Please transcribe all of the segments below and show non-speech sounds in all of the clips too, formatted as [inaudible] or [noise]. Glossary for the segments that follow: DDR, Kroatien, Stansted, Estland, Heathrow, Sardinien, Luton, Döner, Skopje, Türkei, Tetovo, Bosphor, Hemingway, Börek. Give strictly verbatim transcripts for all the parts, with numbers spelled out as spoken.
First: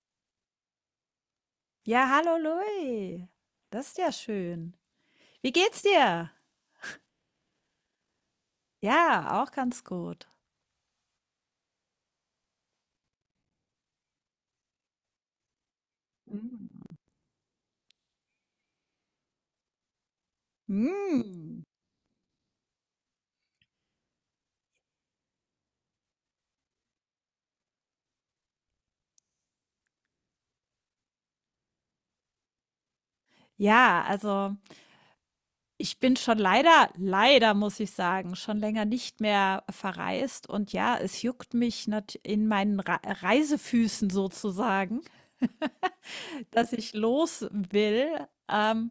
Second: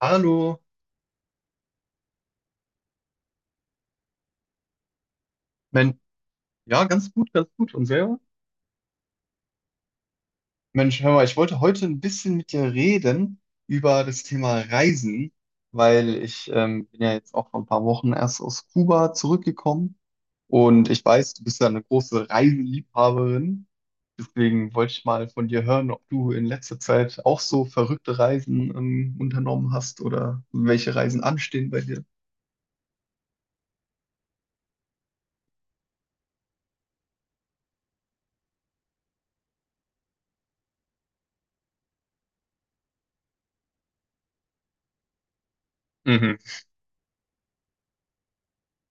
Hallo. Ja, hallo Louis. Das ist ja schön. Wie geht's Mensch, dir? ja, ganz gut, ganz gut. Und selber? Ja, auch ganz gut. Mensch, hör mal, ich wollte heute ein bisschen mit dir reden über das Thema Reisen, weil ich ähm, Mhm. bin ja jetzt auch vor ein paar Wochen erst aus Kuba zurückgekommen und ich weiß, du bist Mm. ja eine große Reiseliebhaberin. Deswegen wollte ich mal von dir hören, ob du in letzter Zeit auch so verrückte Reisen ähm, unternommen hast oder welche Reisen anstehen bei dir. Ja, also ich bin schon leider, leider muss ich sagen, schon länger nicht mehr verreist. Und ja, es juckt mich nat- in meinen Re Reisefüßen sozusagen, Mhm. dass ich los will. Ähm,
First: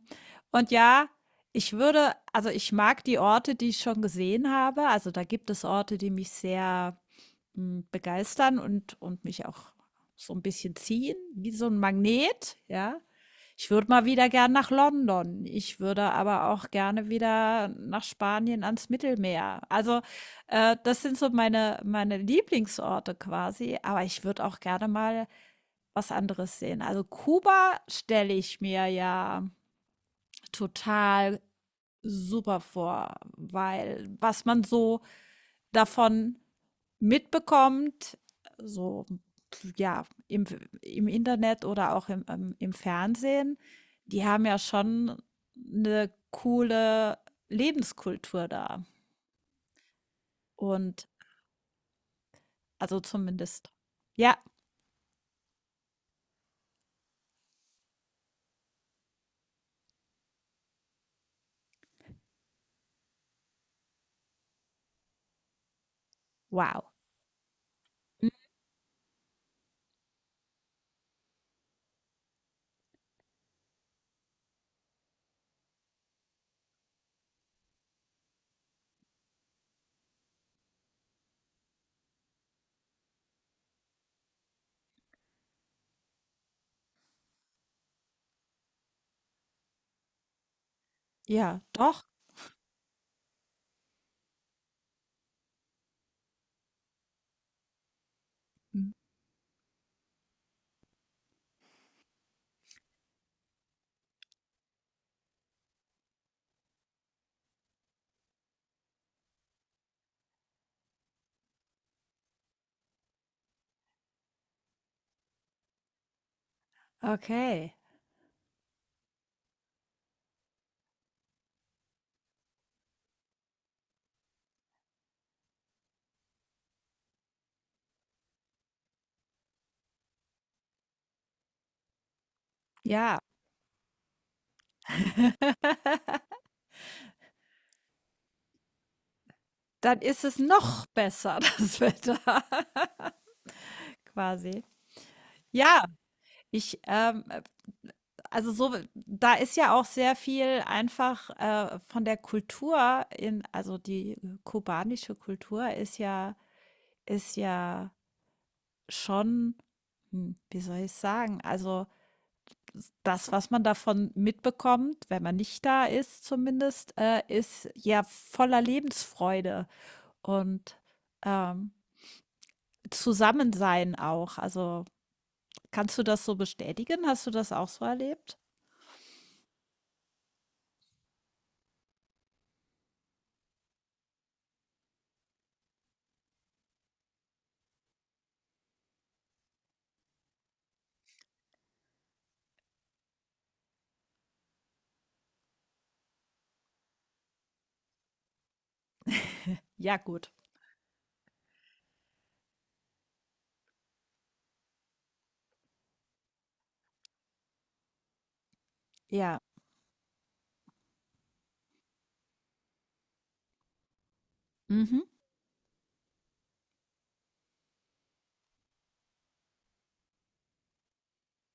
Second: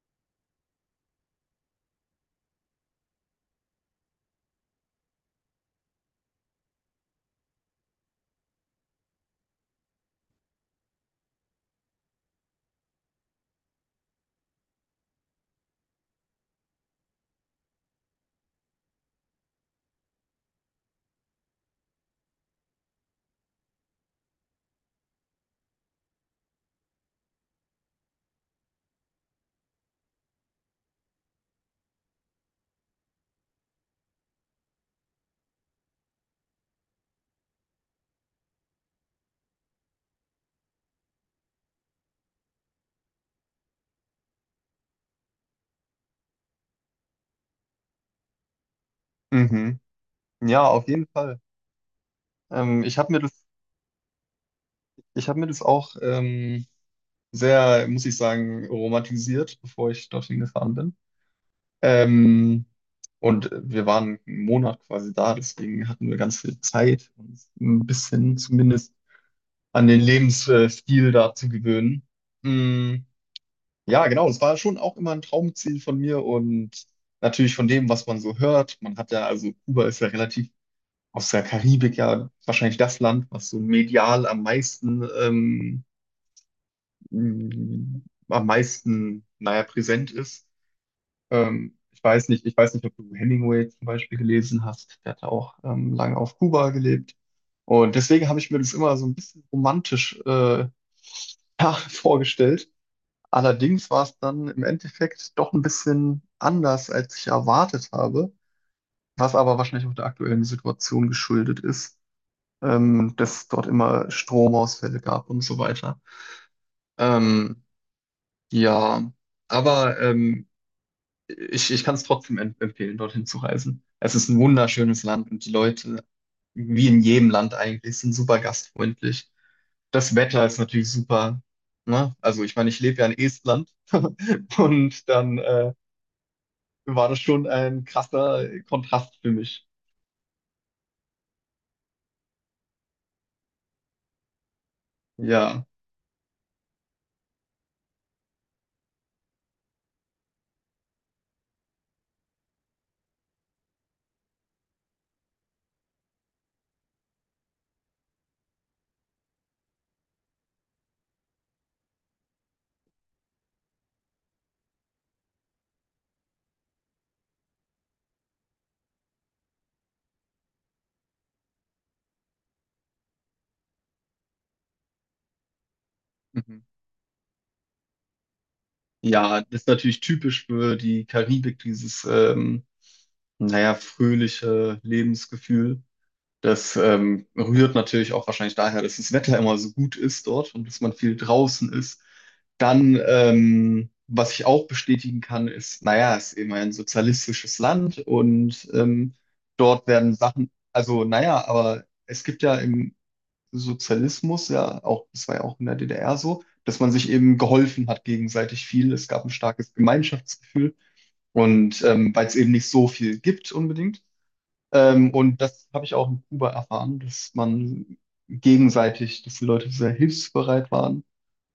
und ja, ich würde, also ich mag die Orte, die ich schon gesehen habe. Also da gibt es Orte, die mich sehr Hm, begeistern und und mich auch so ein bisschen ziehen, wie so ein Magnet, ja. Ich würde mal wieder gern nach London. Ich würde aber auch gerne wieder nach Spanien ans Mittelmeer. Also, äh, das sind so meine meine Lieblingsorte quasi, aber ich würde auch gerne mal was anderes sehen. Also, Kuba stelle ich mir ja total super vor, weil was man so davon mitbekommt, so ja, im, im Internet oder auch im, ähm, im Fernsehen, die haben ja schon eine coole Lebenskultur da. Mhm. Ja, auf jeden Und Fall. Ähm, ich also habe mir das zumindest, ja, Ich habe mir das auch ähm, sehr, muss ich sagen, romantisiert, bevor ich dorthin gefahren bin. Ähm, und wir waren einen Monat quasi da, deswegen hatten wir ganz viel wow. Zeit, uns ein Hm. bisschen zumindest an den Lebensstil da zu gewöhnen. Mm, ja, genau, es war schon auch immer ein Traumziel von mir und natürlich von dem, was man so hört. Man hat ja, also Kuba ist ja relativ aus der Karibik ja wahrscheinlich das Land, was so medial am meisten ähm, mh, am meisten, naja, präsent ist. Ja, Ähm, ich doch. weiß nicht, ich weiß nicht, ob du Hemingway zum Beispiel gelesen hast. Der hat ja auch ähm, lange auf Kuba gelebt. Und deswegen habe ich mir das Mhm. immer so ein bisschen romantisch äh, [laughs] ja, vorgestellt. Allerdings war es dann im Endeffekt doch ein bisschen anders, als ich erwartet habe, was aber wahrscheinlich auch der aktuellen Situation geschuldet ist, ähm, dass es dort immer Stromausfälle gab und so weiter. Ähm, Okay. ja, aber ähm, ich, ich kann es trotzdem emp- empfehlen, dorthin zu reisen. Es ist ein wunderschönes Land und die Leute, wie in jedem Land eigentlich, sind super gastfreundlich. Das Wetter ist natürlich super. Ne? Also ich meine, ich lebe ja in Ja. Estland [laughs] und dann äh, [laughs] war das schon ein krasser Kontrast für mich. Dann ist es noch besser, das Wetter. [laughs] Quasi. Ja. Ja, ich, ähm, äh, also so, da ist ja auch sehr viel einfach äh, von der Kultur in, also die äh, kubanische Kultur ist ja, ist ja schon, hm, wie soll ich sagen, also das, was man davon mitbekommt, wenn man nicht da ist zumindest, äh, ist ja voller Lebensfreude und ähm, Zusammensein auch. Also kannst du das so Mhm. bestätigen? Hast du das auch so erlebt? Ja, das ist natürlich typisch für die Karibik, dieses, ähm, naja, fröhliche Lebensgefühl. Das ähm, rührt natürlich auch wahrscheinlich daher, dass das Wetter immer so gut ist dort und dass man viel draußen ist. Dann, ähm, was ich auch bestätigen kann, ist, naja, es ist eben ein sozialistisches Land und ähm, dort Ja, werden gut. Sachen, also naja, aber es gibt ja im Sozialismus ja auch, das war ja auch in der D D R so, dass man sich eben geholfen hat gegenseitig viel. Es gab ein Ja. starkes Gemeinschaftsgefühl und ähm, weil es eben nicht so viel gibt unbedingt Mhm. ähm, und das habe ich auch in Kuba erfahren, dass man gegenseitig, dass die Leute sehr hilfsbereit waren.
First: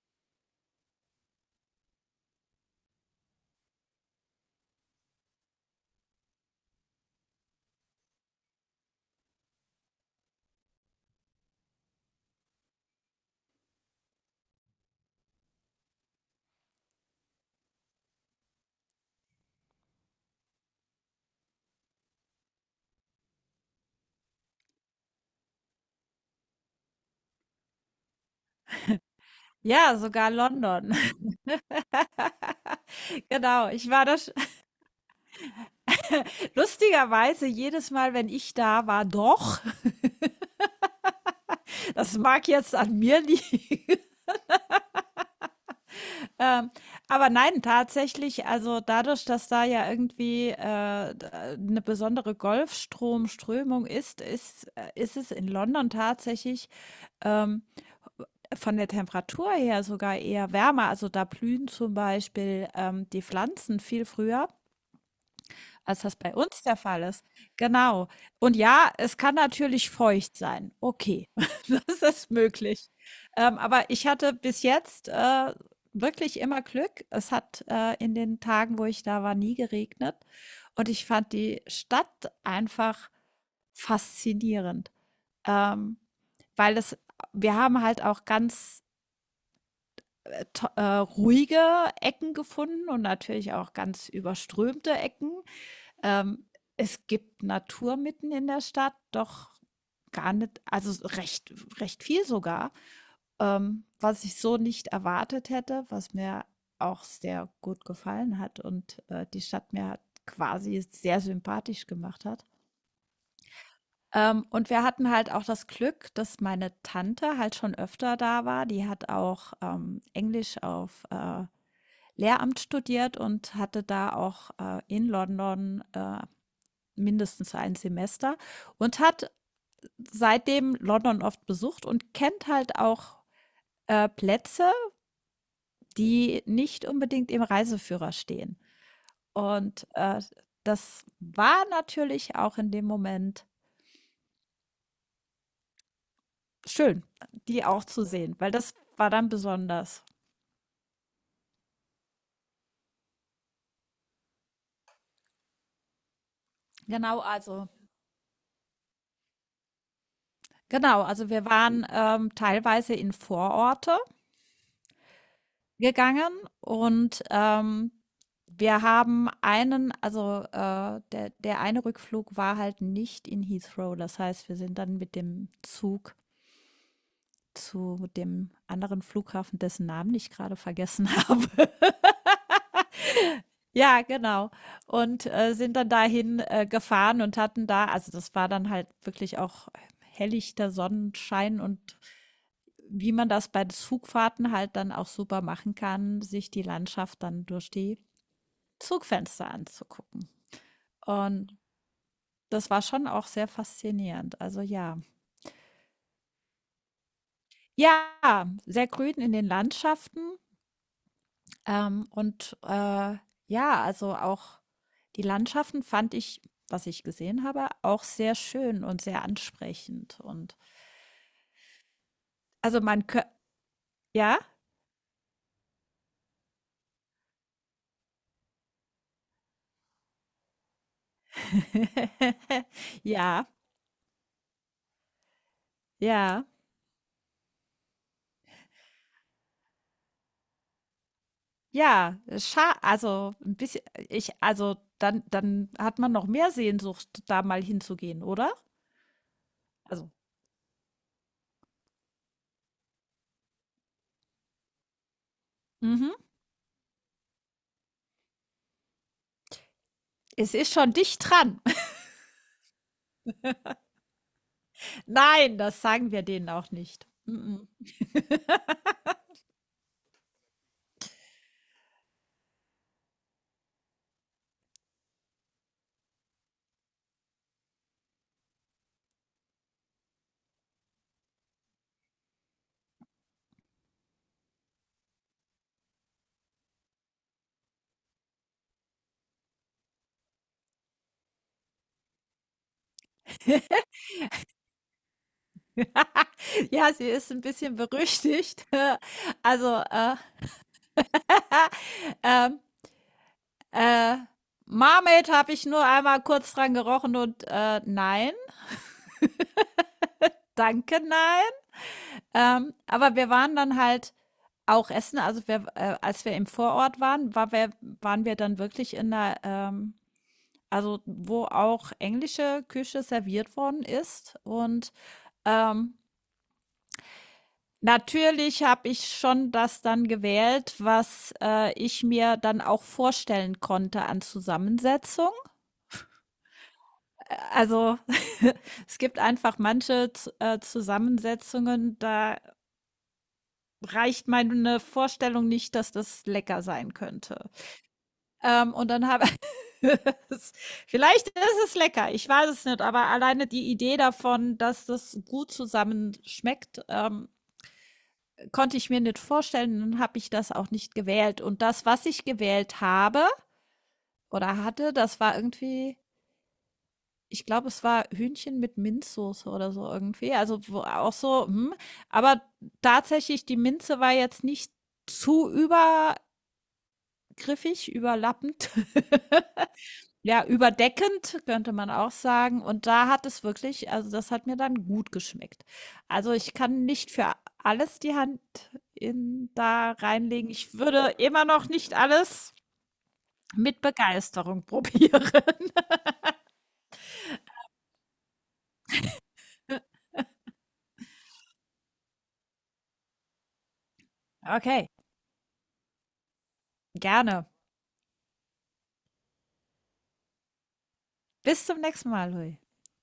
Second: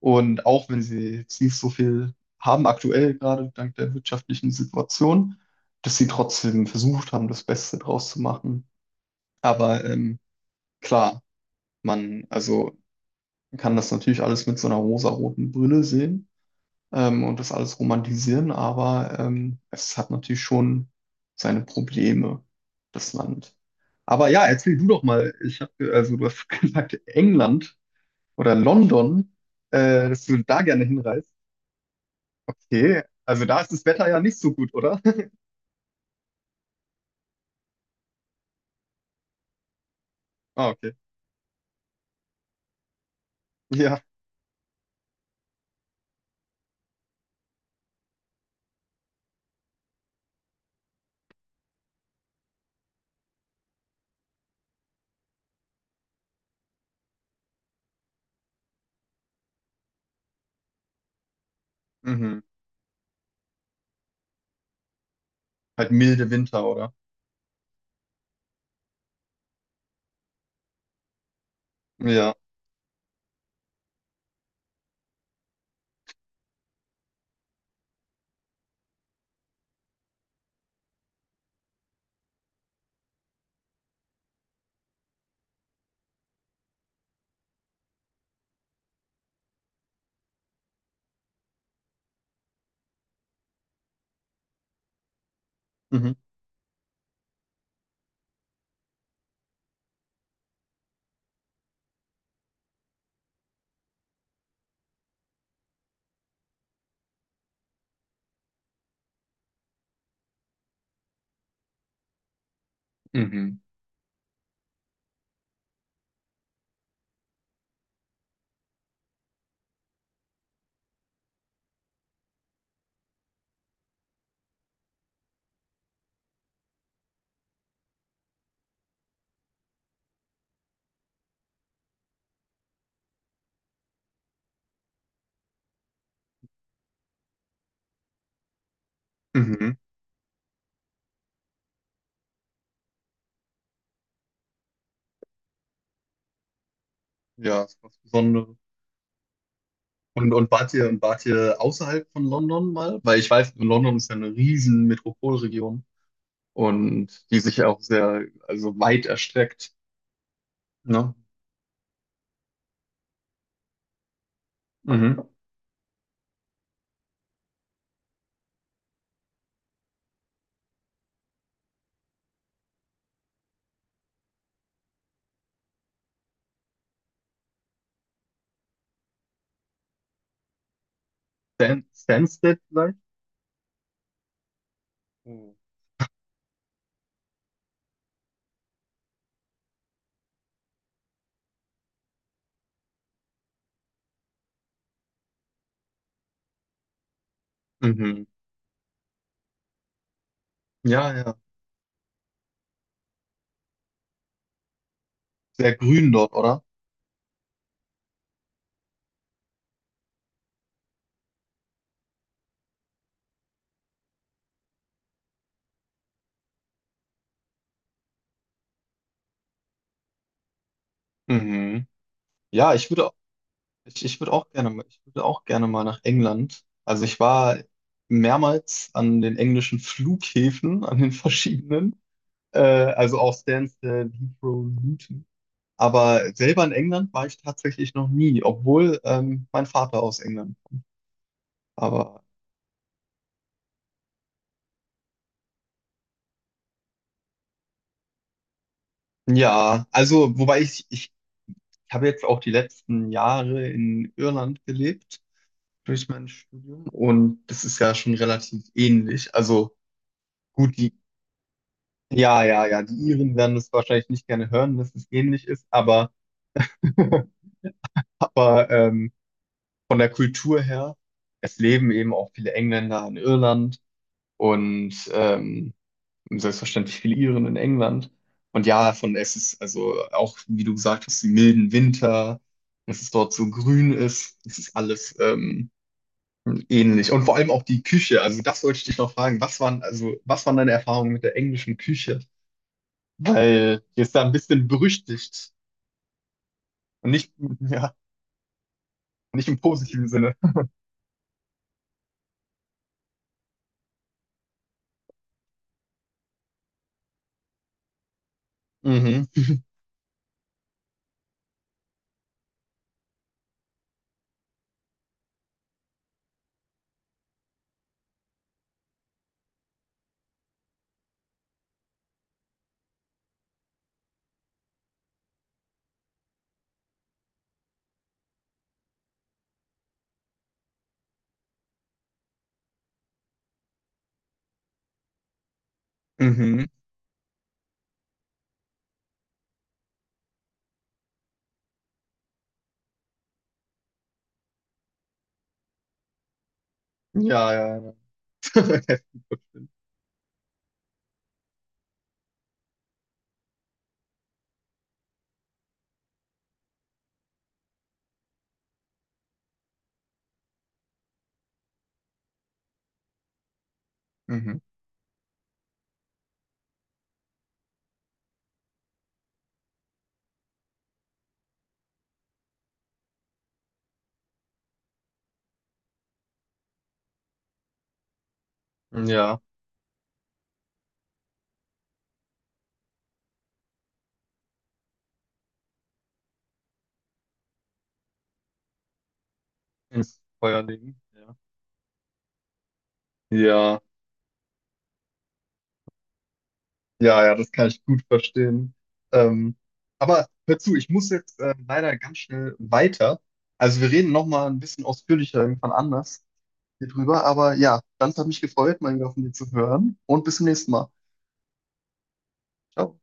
Und auch wenn sie jetzt nicht so viel haben aktuell, gerade dank der wirtschaftlichen Situation, dass sie trotzdem versucht haben, das Beste draus zu machen. Aber ähm, klar, man also man kann das natürlich alles mit so einer rosaroten Brille sehen ähm, und das alles romantisieren, aber ähm, es hat natürlich schon seine Probleme, das Land. Aber ja, erzähl du doch mal. Ich habe, also du hast [laughs] gesagt, England oder London, Ja, äh, dass sogar du da gerne London. [laughs] hinreist. Okay, also da Genau. ist das Ich war Wetter ja das nicht so [laughs] gut, oder? [laughs] lustigerweise jedes Mal, wenn ich da war, doch. [laughs] Ah, okay. Das mag jetzt an mir liegen. [laughs] Ja, Ähm, aber nein, tatsächlich, also dadurch, dass da ja irgendwie äh, d- äh, eine besondere Golfstromströmung ist, ist, äh, ist es in London tatsächlich ähm, von der Temperatur her sogar eher wärmer. Also da blühen zum mhm. Beispiel ähm, die Pflanzen viel früher. Halt Als das milde bei uns Winter, der oder? Fall ist. Genau. Und ja, es kann natürlich feucht sein. Okay, [laughs] das ist Ja, möglich. Ähm, aber ich hatte bis jetzt, äh, wirklich immer Glück. Es hat, äh, in den Tagen, wo ich da war, nie geregnet und ich fand die Stadt einfach faszinierend, ähm, weil es, wir haben halt auch ganz, äh, to äh, ruhige Ecken gefunden und natürlich auch ganz überströmte Ecken, mhm. ähm, es gibt Natur mitten in der Stadt, doch gar nicht, also recht recht viel sogar, ähm, was ich so nicht erwartet hätte, was mir auch sehr gut gefallen hat und, äh, die Stadt mir hat quasi sehr sympathisch gemacht hat. Mhm. Ähm, und wir hatten halt auch das Glück, dass meine Tante halt schon öfter da war. Die hat auch, ähm, Englisch auf, äh, Lehramt studiert und hatte da auch, äh, in London, äh, mindestens ein Semester und hat seitdem London oft besucht und kennt halt auch, äh, Plätze, die nicht unbedingt im Reiseführer stehen. Mhm. Und, äh, das war natürlich auch in dem Moment schön, Ja, die ist auch was zu sehen, weil Besonderes. das war dann besonders. Und, und wart ihr, wart ihr außerhalb von London mal? Weil ich weiß, London ist ja eine riesen Metropolregion Genau, und die sich also auch sehr, also weit erstreckt. genau, Ne? also wir waren, ähm, teilweise in Vororte Mhm. gegangen und, ähm, wir haben einen, also, äh, der der eine Rückflug war halt nicht in Heathrow. Das heißt, wir sind dann mit dem Zug zu dem anderen Flughafen, dessen Namen ich gerade vergessen [laughs] habe. Stan Stansted vielleicht? Ja, genau. Und, Hm. äh, sind dann dahin, äh, gefahren und hatten da, also das war dann halt wirklich auch hellichter Sonnenschein und wie man das bei Zugfahrten halt dann auch super machen kann, sich die Landschaft dann durch die Mhm. Zugfenster anzugucken. Ja, ja. Und das war schon auch sehr faszinierend. Also ja. Sehr grün dort, oder? Ja, sehr grün in den Landschaften. Ähm, und äh, ja, also auch die Landschaften fand ich, was ich gesehen habe, auch sehr schön und sehr ansprechend. Und Mhm. Ja, also ich man würde, könnte, ich, ich würde ja, auch gerne, mal- ich würde auch gerne mal nach England. Also ich war mehrmals an den englischen Flughäfen, [laughs] an den verschiedenen, [laughs] äh, also auch ja, Stansted, Heathrow, Luton. Aber ja, selber in England war ich tatsächlich noch nie, obwohl ähm, mein Vater aus England kommt. ja, Aber scha also ein bisschen, ich, also dann, dann hat man noch mehr Sehnsucht, da mal hinzugehen, oder? ja, Also, also wobei ich, ich habe jetzt auch die letzten Jahre in Irland gelebt durch mhm. mein Studium und das ist ja schon relativ ähnlich. Also Es ist gut, schon die, dicht dran. ja, ja, ja, die Iren werden das wahrscheinlich nicht gerne hören, dass es [laughs] ähnlich Nein, ist, das aber, sagen wir denen auch nicht. [laughs] Mm-mm. aber ähm, von der Kultur her, es leben eben auch viele Engländer in Irland und ähm, selbstverständlich viele Iren in England. Und ja, von es ist also auch, wie du gesagt hast, die milden Winter, dass es dort so grün ist, es ist alles ähm, ähnlich. Und vor allem auch die Küche. Also das wollte ich dich noch fragen. Was waren, also, was waren deine Erfahrungen mit der englischen Küche? Weil [laughs] die ist da ein bisschen berüchtigt. Ja, sie Und ist nicht, ein bisschen ja, berüchtigt. [laughs] nicht im Also, positiven äh, Sinne. ähm, äh, „Marmaid“ habe ich nur einmal kurz dran gerochen und, äh, nein, Mhm. danke, nein. Ähm, aber wir waren dann halt auch essen. Also, wir, äh, als wir im Vorort waren, war wir waren wir dann wirklich in der, ähm also, wo auch englische Küche serviert worden ist und, ähm natürlich habe ich schon das dann gewählt, was, äh, ich mir dann auch vorstellen konnte an Zusammensetzung. Mhm. Äh, also, [laughs] es gibt einfach manche Z äh, Zusammensetzungen, da reicht meine Vorstellung nicht, dass das lecker sein könnte. Ja, ja, ja. Ähm, und dann [laughs] habe [laughs] es, vielleicht ist es lecker, ich weiß es nicht, aber alleine die Idee davon, dass das gut zusammen schmeckt, ähm konnte ich mir nicht vorstellen, dann habe ich das auch nicht gewählt. Und das, was ich gewählt habe Mhm. oder hatte, das war irgendwie, ich glaube, es war Hühnchen mit Minzsoße oder so irgendwie. Also wo auch so, hm, aber tatsächlich, die Minze war jetzt nicht zu übergriffig, überlappend. Ja. [laughs] Ja, überdeckend könnte man auch sagen. Und da hat es wirklich, also das hat mir dann gut geschmeckt. Also, ich kann nicht für alles die Hand in da Ins reinlegen. Feuer Ich legen. würde Ja. immer noch nicht alles Ja. mit Begeisterung [laughs] probieren. Ja, ja, das kann ich gut verstehen. Ähm, aber hör zu, ich muss jetzt äh, leider ganz schnell weiter. Also wir reden noch mal ein bisschen Okay, ausführlicher irgendwann anders hier drüber. gerne. Aber ja, ganz hat mich gefreut, mal wieder von dir zu hören und bis zum nächsten Mal. Bis zum nächsten Mal, Louis. Ciao.